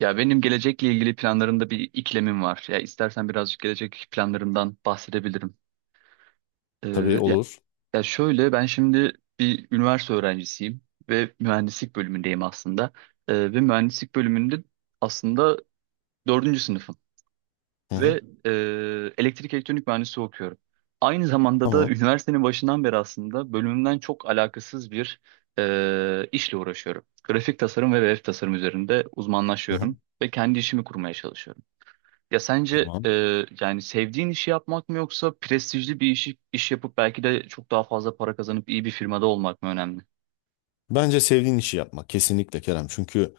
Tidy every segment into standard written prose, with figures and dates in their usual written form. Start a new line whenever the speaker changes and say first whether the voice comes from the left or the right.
right: Ya benim gelecekle ilgili planlarımda bir iklemim var. Ya istersen birazcık gelecek planlarımdan bahsedebilirim.
left: Tabii
right: Ee, ya,
left: olur.
right: ya şöyle ben şimdi bir üniversite öğrencisiyim ve mühendislik bölümündeyim aslında. Ve mühendislik bölümünde aslında dördüncü sınıfım
left: Hı hı.
right: ve elektrik elektronik mühendisliği okuyorum. Aynı zamanda da
left: Tamam.
right: üniversitenin başından beri aslında bölümümden çok alakasız bir işle uğraşıyorum. Grafik tasarım ve web tasarım üzerinde
left: Hı hı.
right: uzmanlaşıyorum ve kendi işimi kurmaya çalışıyorum. Ya sence
left: Tamam.
right: yani sevdiğin işi yapmak mı yoksa prestijli bir iş yapıp belki de çok daha fazla para kazanıp iyi bir firmada olmak mı önemli?
left: Bence sevdiğin işi yapma. Kesinlikle Kerem. Çünkü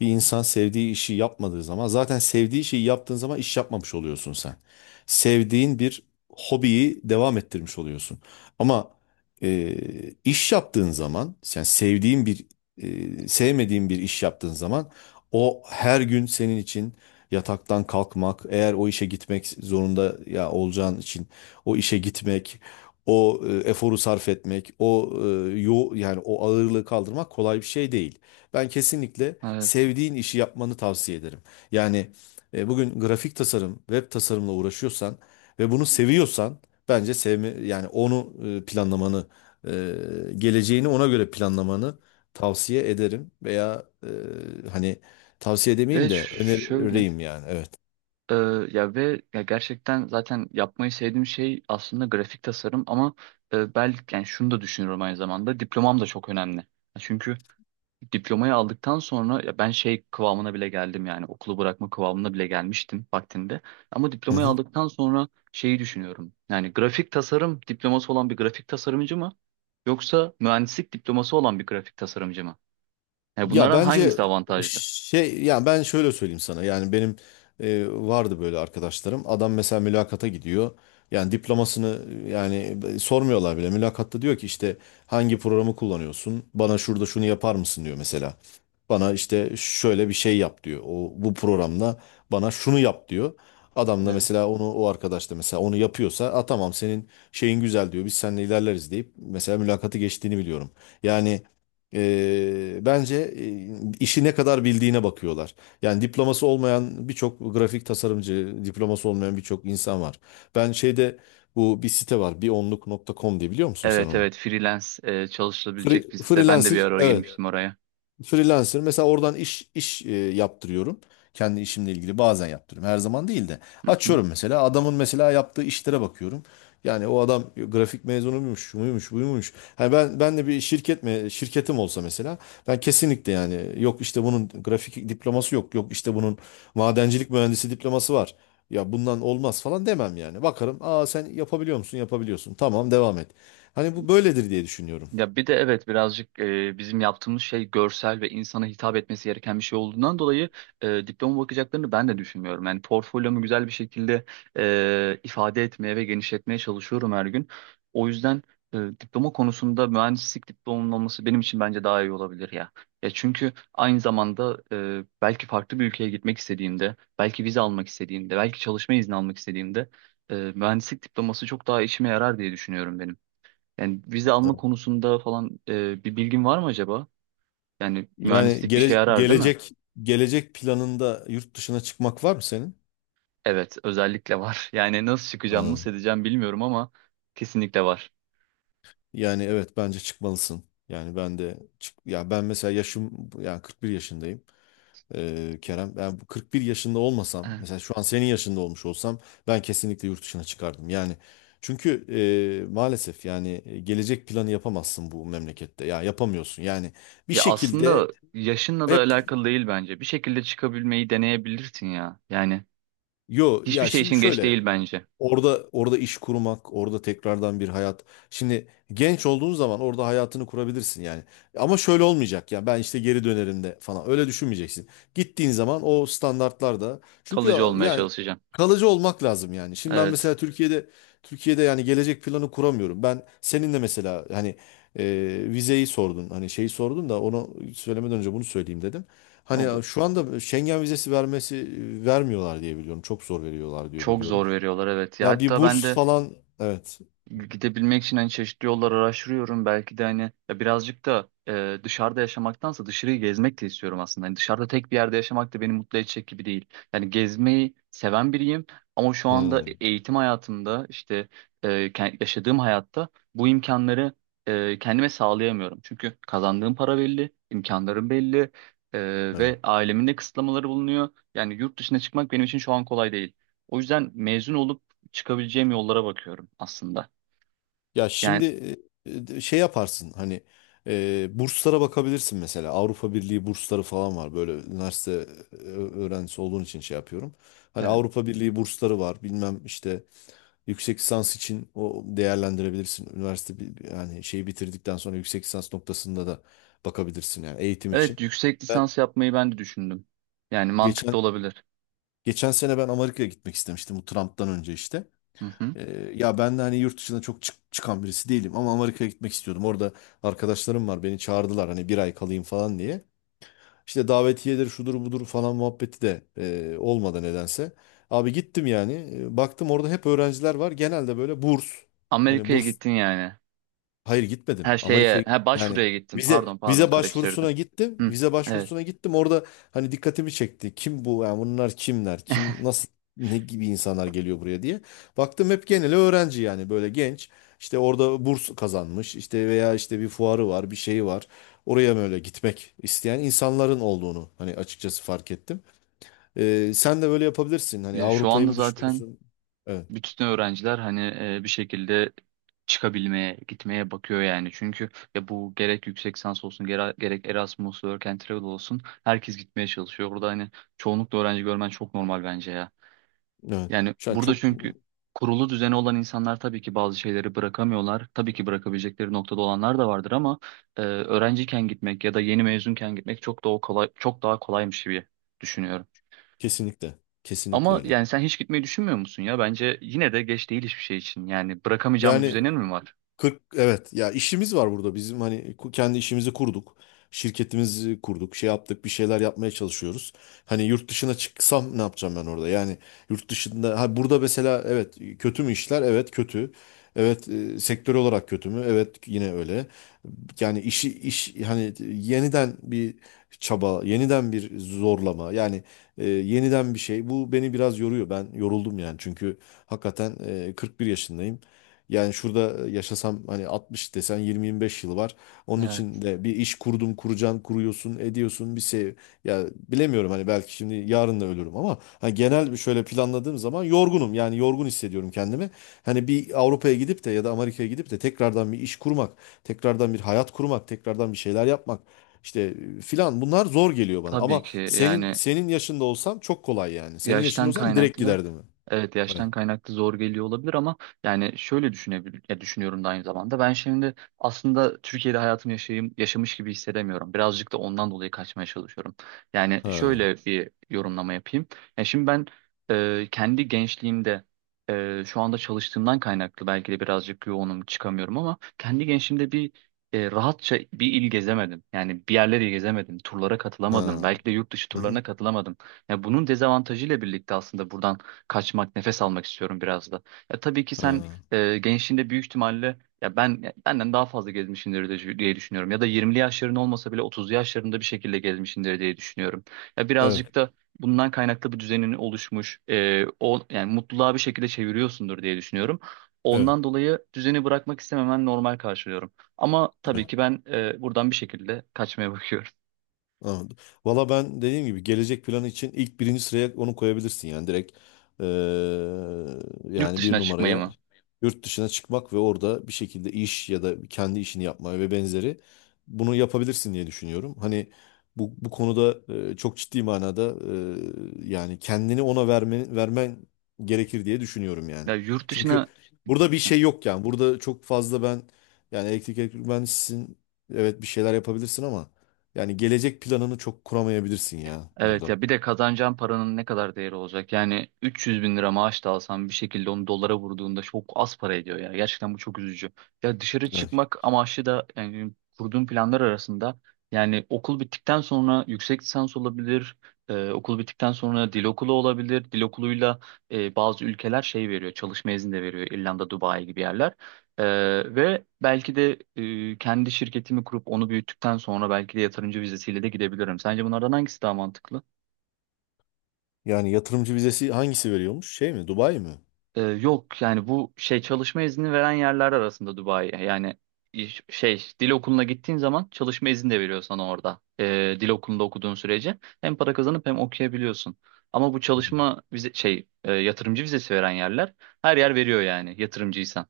left: bir insan sevdiği işi yapmadığı zaman zaten sevdiği şeyi yaptığın zaman iş yapmamış oluyorsun sen. Sevdiğin bir hobiyi devam ettirmiş oluyorsun. Ama e, iş yaptığın zaman yani sevmediğin bir iş yaptığın zaman o her gün senin için yataktan kalkmak, eğer o işe gitmek zorunda ya olacağın için o işe gitmek, o eforu sarf etmek, o e, yo yani o ağırlığı kaldırmak kolay bir şey değil. Ben kesinlikle
right: Evet.
left: sevdiğin işi yapmanı tavsiye ederim. Yani bugün grafik tasarım, web tasarımla uğraşıyorsan ve bunu seviyorsan bence sevme yani onu planlamanı, e, geleceğini ona göre planlamanı tavsiye ederim veya hani tavsiye demeyeyim
right: Ve
left: de
right: şöyle
left: önereyim yani. Evet.
right: e, ya ve ya gerçekten zaten yapmayı sevdiğim şey aslında grafik tasarım ama belki yani şunu da düşünüyorum aynı zamanda diplomam da çok önemli. Çünkü diplomayı aldıktan sonra ya ben şey kıvamına bile geldim yani okulu bırakma kıvamına bile gelmiştim vaktinde. Ama
left: Hı
right: diplomayı
left: hı.
right: aldıktan sonra şeyi düşünüyorum. Yani grafik tasarım diploması olan bir grafik tasarımcı mı yoksa mühendislik diploması olan bir grafik tasarımcı mı? Yani
left: Ya
right: bunlardan
left: bence
right: hangisi avantajlı?
left: şey yani ben şöyle söyleyeyim sana yani benim vardı böyle arkadaşlarım, adam mesela mülakata gidiyor, yani diplomasını yani sormuyorlar bile mülakatta, diyor ki işte hangi programı kullanıyorsun, bana şurada şunu yapar mısın diyor mesela, bana işte şöyle bir şey yap diyor o bu programda, bana şunu yap diyor, adam da
right: Evet.
left: mesela onu, o arkadaş da mesela onu yapıyorsa a tamam senin şeyin güzel diyor, biz seninle ilerleriz deyip mesela mülakatı geçtiğini biliyorum yani. Bence işi ne kadar bildiğine bakıyorlar. Yani diploması olmayan birçok grafik tasarımcı, diploması olmayan birçok insan var. Ben şeyde, bu bir site var, bir bionluk.com diye, biliyor musun sen
right: Evet,
left: onu?
right: evet, freelance
left: Free,
right: çalışılabilecek
left: Free,
right: bir site. Ben de bir
left: freelancer,
right: ara
left: evet.
right: girmiştim oraya.
left: Freelancer mesela oradan iş yaptırıyorum. Kendi işimle ilgili bazen yaptırıyorum. Her zaman değil de.
right: Hı hı.
left: Açıyorum mesela, adamın mesela yaptığı işlere bakıyorum. Yani o adam grafik mezunuymuş, şu muymuş, buymuş. Hani ben de bir şirket mi şirketim olsa mesela, ben kesinlikle yani yok işte bunun grafik diploması yok, yok işte bunun madencilik mühendisi diploması var. Ya bundan olmaz falan demem yani. Bakarım, aa sen yapabiliyor musun? Yapabiliyorsun. Tamam devam et. Hani bu böyledir diye düşünüyorum.
right: Ya bir de evet birazcık bizim yaptığımız şey görsel ve insana hitap etmesi gereken bir şey olduğundan dolayı diploma bakacaklarını ben de düşünmüyorum. Yani portfolyomu güzel bir şekilde ifade etmeye ve genişletmeye çalışıyorum her gün. O yüzden diploma konusunda mühendislik diplomamın olması benim için bence daha iyi olabilir ya. Ya çünkü aynı zamanda belki farklı bir ülkeye gitmek istediğimde, belki vize almak istediğimde, belki çalışma izni almak istediğimde mühendislik diploması çok daha işime yarar diye düşünüyorum benim. Yani vize alma konusunda falan bir bilgin var mı acaba? Yani
left: Yani
right: mühendislik işe yarar değil mi?
left: gelecek planında yurt dışına çıkmak var mı senin?
right: Evet, özellikle var. Yani nasıl çıkacağım,
left: Anladım.
right: nasıl edeceğim bilmiyorum ama kesinlikle var.
left: Yani evet bence çıkmalısın. Yani ben de çık, ya ben mesela yaşım yani 41 yaşındayım. Kerem ben bu 41 yaşında olmasam,
right: Evet.
left: mesela şu an senin yaşında olmuş olsam, ben kesinlikle yurt dışına çıkardım. Yani, çünkü maalesef yani gelecek planı yapamazsın bu memlekette. Ya yapamıyorsun. Yani bir
right: Ya
left: şekilde
right: aslında yaşınla da
left: hep,
right: alakalı değil bence. Bir şekilde çıkabilmeyi deneyebilirsin ya. Yani hiçbir
left: ya
right: şey
left: şimdi
right: için geç
left: şöyle,
right: değil bence.
left: orada iş kurmak, orada tekrardan bir hayat. Şimdi genç olduğun zaman orada hayatını kurabilirsin yani. Ama şöyle olmayacak, ya ben işte geri dönerim de falan. Öyle düşünmeyeceksin. Gittiğin zaman o standartlarda çünkü,
right: Kalıcı olmaya
left: yani
right: çalışacaksın.
left: kalıcı olmak lazım yani. Şimdi ben
right: Evet,
left: mesela Türkiye'de yani gelecek planı kuramıyorum. Ben seninle mesela hani e, vizeyi sordun. Hani şeyi sordun da onu söylemeden önce bunu söyleyeyim dedim. Hani
right: olur.
left: şu anda Schengen vizesi vermiyorlar diye biliyorum. Çok zor veriyorlar diye
right: Çok
left: biliyorum.
right: zor veriyorlar, evet. Ya
left: Ya bir
right: hatta ben
left: burs
right: de
left: falan, evet.
right: gidebilmek için hani çeşitli yollar araştırıyorum. Belki de hani ya birazcık da dışarıda yaşamaktansa dışarıyı gezmek de istiyorum aslında. Hani dışarıda tek bir yerde yaşamak da beni mutlu edecek gibi değil. Yani gezmeyi seven biriyim ama şu anda
left: Hmm,
right: eğitim hayatımda işte yaşadığım hayatta bu imkanları kendime sağlayamıyorum. Çünkü kazandığım para belli, imkanlarım belli,
left: evet.
right: ve ailemin de kısıtlamaları bulunuyor. Yani yurt dışına çıkmak benim için şu an kolay değil. O yüzden mezun olup çıkabileceğim yollara bakıyorum aslında.
left: Ya
right: Yani
left: şimdi şey yaparsın hani burslara bakabilirsin mesela. Avrupa Birliği bursları falan var. Böyle üniversite öğrencisi olduğun için şey yapıyorum. Hani
right: evet.
left: Avrupa Birliği bursları var. Bilmem işte, yüksek lisans için o değerlendirebilirsin. Üniversite yani şeyi bitirdikten sonra yüksek lisans noktasında da bakabilirsin yani, eğitim için.
right: Evet, yüksek
left: Ben
right: lisans yapmayı ben de düşündüm. Yani mantıklı
left: geçen
right: olabilir.
left: geçen sene ben Amerika'ya gitmek istemiştim, bu Trump'tan önce işte.
right: Hı hı.
left: Ya ben de hani yurt dışına çok çıkan birisi değilim, ama Amerika'ya gitmek istiyordum. Orada arkadaşlarım var, beni çağırdılar hani, bir ay kalayım falan diye. İşte davetiyedir şudur budur falan muhabbeti de olmadı nedense. Abi gittim yani. Baktım orada hep öğrenciler var, genelde böyle burs. Hani
right: Amerika'ya
left: burs
right: gittin yani.
left: Hayır
right: Her
left: gitmedim.
right: şeye,
left: Amerika'ya
right: ha,
left: yani
right: başvuruya gittin.
left: vize
right: Pardon, pardon,
left: vize başvurusuna
right: karıştırdım.
left: gittim.
right: Hı.
left: Vize
right: Evet.
left: başvurusuna gittim. Orada hani dikkatimi çekti. Kim bu? Yani bunlar kimler? Kim, nasıl, ne gibi insanlar geliyor buraya diye. Baktım hep genel öğrenci, yani böyle genç. İşte orada burs kazanmış. İşte veya işte bir fuarı var, bir şeyi var. Oraya böyle gitmek isteyen insanların olduğunu hani, açıkçası fark ettim. Sen de böyle yapabilirsin. Hani
right: Ya şu
left: Avrupa'yı
right: anda
left: mı
right: zaten
left: düşünüyorsun? Evet.
right: bütün öğrenciler hani bir şekilde çıkabilmeye, gitmeye bakıyor yani. Çünkü ya bu gerek yüksek lisans olsun, gerek Erasmus, Work and Travel olsun herkes gitmeye çalışıyor. Burada hani çoğunlukla öğrenci görmen çok normal bence ya.
left: Evet.
right: Yani
left: Şu an
right: burada
left: çok.
right: çünkü kurulu düzeni olan insanlar tabii ki bazı şeyleri bırakamıyorlar. Tabii ki bırakabilecekleri noktada olanlar da vardır ama öğrenciyken gitmek ya da yeni mezunken gitmek çok daha kolay, çok daha kolaymış gibi düşünüyorum.
left: Kesinlikle. Kesinlikle
right: Ama
left: öyle.
right: yani sen hiç gitmeyi düşünmüyor musun ya? Bence yine de geç değil hiçbir şey için. Yani bırakamayacağım bir
left: Yani
right: düzenin mi var?
left: 40, evet ya, işimiz var burada bizim, hani kendi işimizi kurduk. Şirketimizi kurduk, şey yaptık, bir şeyler yapmaya çalışıyoruz. Hani yurt dışına çıksam ne yapacağım ben orada? Yani yurt dışında, ha burada mesela evet, kötü mü işler? Evet kötü. Evet sektör olarak kötü mü? Evet yine öyle. Yani işi iş hani yeniden bir çaba, yeniden bir zorlama. Yani yeniden bir şey. Bu beni biraz yoruyor. Ben yoruldum yani. Çünkü hakikaten 41 yaşındayım. Yani şurada yaşasam hani 60 desen, 20-25 yıl var. Onun için
right: Evet,
left: de bir iş kurdum, kuracaksın, kuruyorsun, ediyorsun bir şey. Ya bilemiyorum hani, belki şimdi yarın da ölürüm, ama hani genel bir şöyle planladığım zaman, yorgunum. Yani yorgun hissediyorum kendimi. Hani bir Avrupa'ya gidip de ya da Amerika'ya gidip de tekrardan bir iş kurmak, tekrardan bir hayat kurmak, tekrardan bir şeyler yapmak işte filan, bunlar zor geliyor bana.
right: tabii
left: Ama
right: ki yani
left: senin yaşında olsam çok kolay yani. Senin yaşında
right: yaştan
left: olsam direkt
right: kaynaklı,
left: giderdim.
right: evet, yaştan
left: Evet.
right: kaynaklı zor geliyor olabilir ama yani şöyle düşünebilir ya, düşünüyorum da aynı zamanda ben şimdi aslında Türkiye'de hayatımı yaşayayım, yaşamış gibi hissedemiyorum. Birazcık da ondan dolayı kaçmaya çalışıyorum. Yani
left: Ha. Yani.
right: şöyle bir yorumlama yapayım. Ya şimdi ben kendi gençliğimde, şu anda çalıştığımdan kaynaklı belki de birazcık yoğunum, çıkamıyorum, ama kendi gençliğimde bir rahatça bir il gezemedim. Yani bir yerleri gezemedim. Turlara
left: Ha.
right: katılamadım. Belki de yurt dışı
left: Hı hı.
right: turlarına katılamadım. Ya bunun dezavantajıyla birlikte aslında buradan kaçmak, nefes almak istiyorum biraz da. Ya tabii ki sen
left: Ha.
right: gençliğinde büyük ihtimalle ya ben ya benden daha fazla gezmişsindir diye düşünüyorum. Ya da 20'li yaşların olmasa bile 30'lu yaşlarında bir şekilde gezmişsindir diye düşünüyorum. Ya
left: Evet,
right: birazcık da bundan kaynaklı bir düzenin oluşmuş, o yani mutluluğa bir şekilde çeviriyorsundur diye düşünüyorum.
left: evet.
right: Ondan dolayı düzeni bırakmak istememen normal karşılıyorum. Ama tabii
left: Evet.
right: ki ben buradan bir şekilde kaçmaya bakıyorum.
left: Anladım. Valla ben dediğim gibi gelecek planı için ilk birinci sıraya onu koyabilirsin yani, direkt
right: Yurt
left: yani bir
right: dışına çıkmayı
left: numaraya,
right: mı?
left: yurt dışına çıkmak ve orada bir şekilde iş ya da kendi işini yapma ve benzeri, bunu yapabilirsin diye düşünüyorum. Hani bu konuda çok ciddi manada yani kendini ona vermen gerekir diye düşünüyorum yani.
right: Ya yurt
left: Çünkü
right: dışına.
left: burada bir şey yok yani, burada çok fazla ben, yani elektrik mühendisisin, evet bir şeyler yapabilirsin ama yani gelecek planını çok kuramayabilirsin ya
right: Evet,
left: burada.
right: ya bir de kazanacağın paranın ne kadar değeri olacak? Yani 300 bin lira maaş da alsan bir şekilde onu dolara vurduğunda çok az para ediyor ya. Gerçekten bu çok üzücü. Ya dışarı
left: Evet.
right: çıkmak amaçlı da yani kurduğum planlar arasında yani okul bittikten sonra yüksek lisans olabilir. Okul bittikten sonra dil okulu olabilir. Dil okuluyla bazı ülkeler şey veriyor. Çalışma izni de veriyor. İrlanda, Dubai gibi yerler. E, ve belki de kendi şirketimi kurup onu büyüttükten sonra belki de yatırımcı vizesiyle de gidebilirim. Sence bunlardan hangisi daha mantıklı?
left: Yani yatırımcı vizesi hangisi veriyormuş? Şey mi? Dubai mi?
right: Yok yani bu şey çalışma izni veren yerler arasında Dubai. Yani şey, dil okuluna gittiğin zaman çalışma izni de veriyor sana orada. Dil okulunda okuduğun sürece hem para kazanıp hem okuyabiliyorsun. Ama bu
left: Hı.
right: çalışma vize şey yatırımcı vizesi veren yerler her yer veriyor yani yatırımcıysan.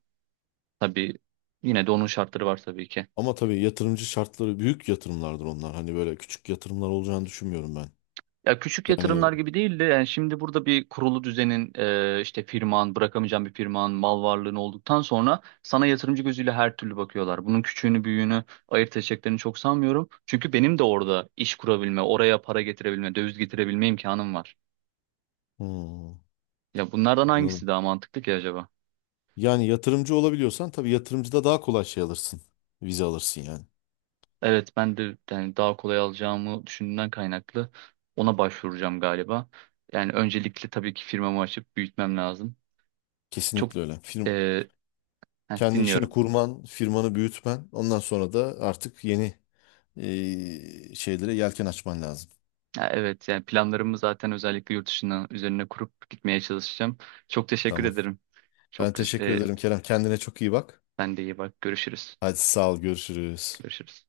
right: Tabii yine de onun şartları var tabii ki.
left: Ama tabii yatırımcı şartları büyük yatırımlardır onlar. Hani böyle küçük yatırımlar olacağını düşünmüyorum ben.
right: Ya küçük
left: Yani
right: yatırımlar gibi değil de, yani şimdi burada bir kurulu düzenin, işte firman, bırakamayacağın bir firman, mal varlığın olduktan sonra sana yatırımcı gözüyle her türlü bakıyorlar. Bunun küçüğünü büyüğünü ayırt edeceklerini çok sanmıyorum. Çünkü benim de orada iş kurabilme, oraya para getirebilme, döviz getirebilme imkanım var.
left: hmm,
right: Ya bunlardan
left: anladım.
right: hangisi daha mantıklı ki acaba?
left: Yani yatırımcı olabiliyorsan tabii, yatırımcıda daha kolay şey alırsın. Vize alırsın yani.
right: Evet, ben de yani daha kolay alacağımı düşündüğümden kaynaklı ona başvuracağım galiba. Yani öncelikle tabii ki firmamı açıp büyütmem lazım. Çok
left: Kesinlikle öyle. Firm,
right: e,
left: kendi işini
right: dinliyorum.
left: kurman, firmanı büyütmen. Ondan sonra da artık yeni şeylere yelken açman lazım.
right: Ya evet, yani planlarımı zaten özellikle yurt dışına üzerine kurup gitmeye çalışacağım. Çok teşekkür
left: Tamam.
right: ederim.
left: Ben
right: Çok
left: teşekkür
right: güzel.
left: ederim Kerem. Kendine çok iyi bak.
right: Ben de iyi bak. Görüşürüz.
left: Hadi sağ ol, görüşürüz.
right: Görüşürüz.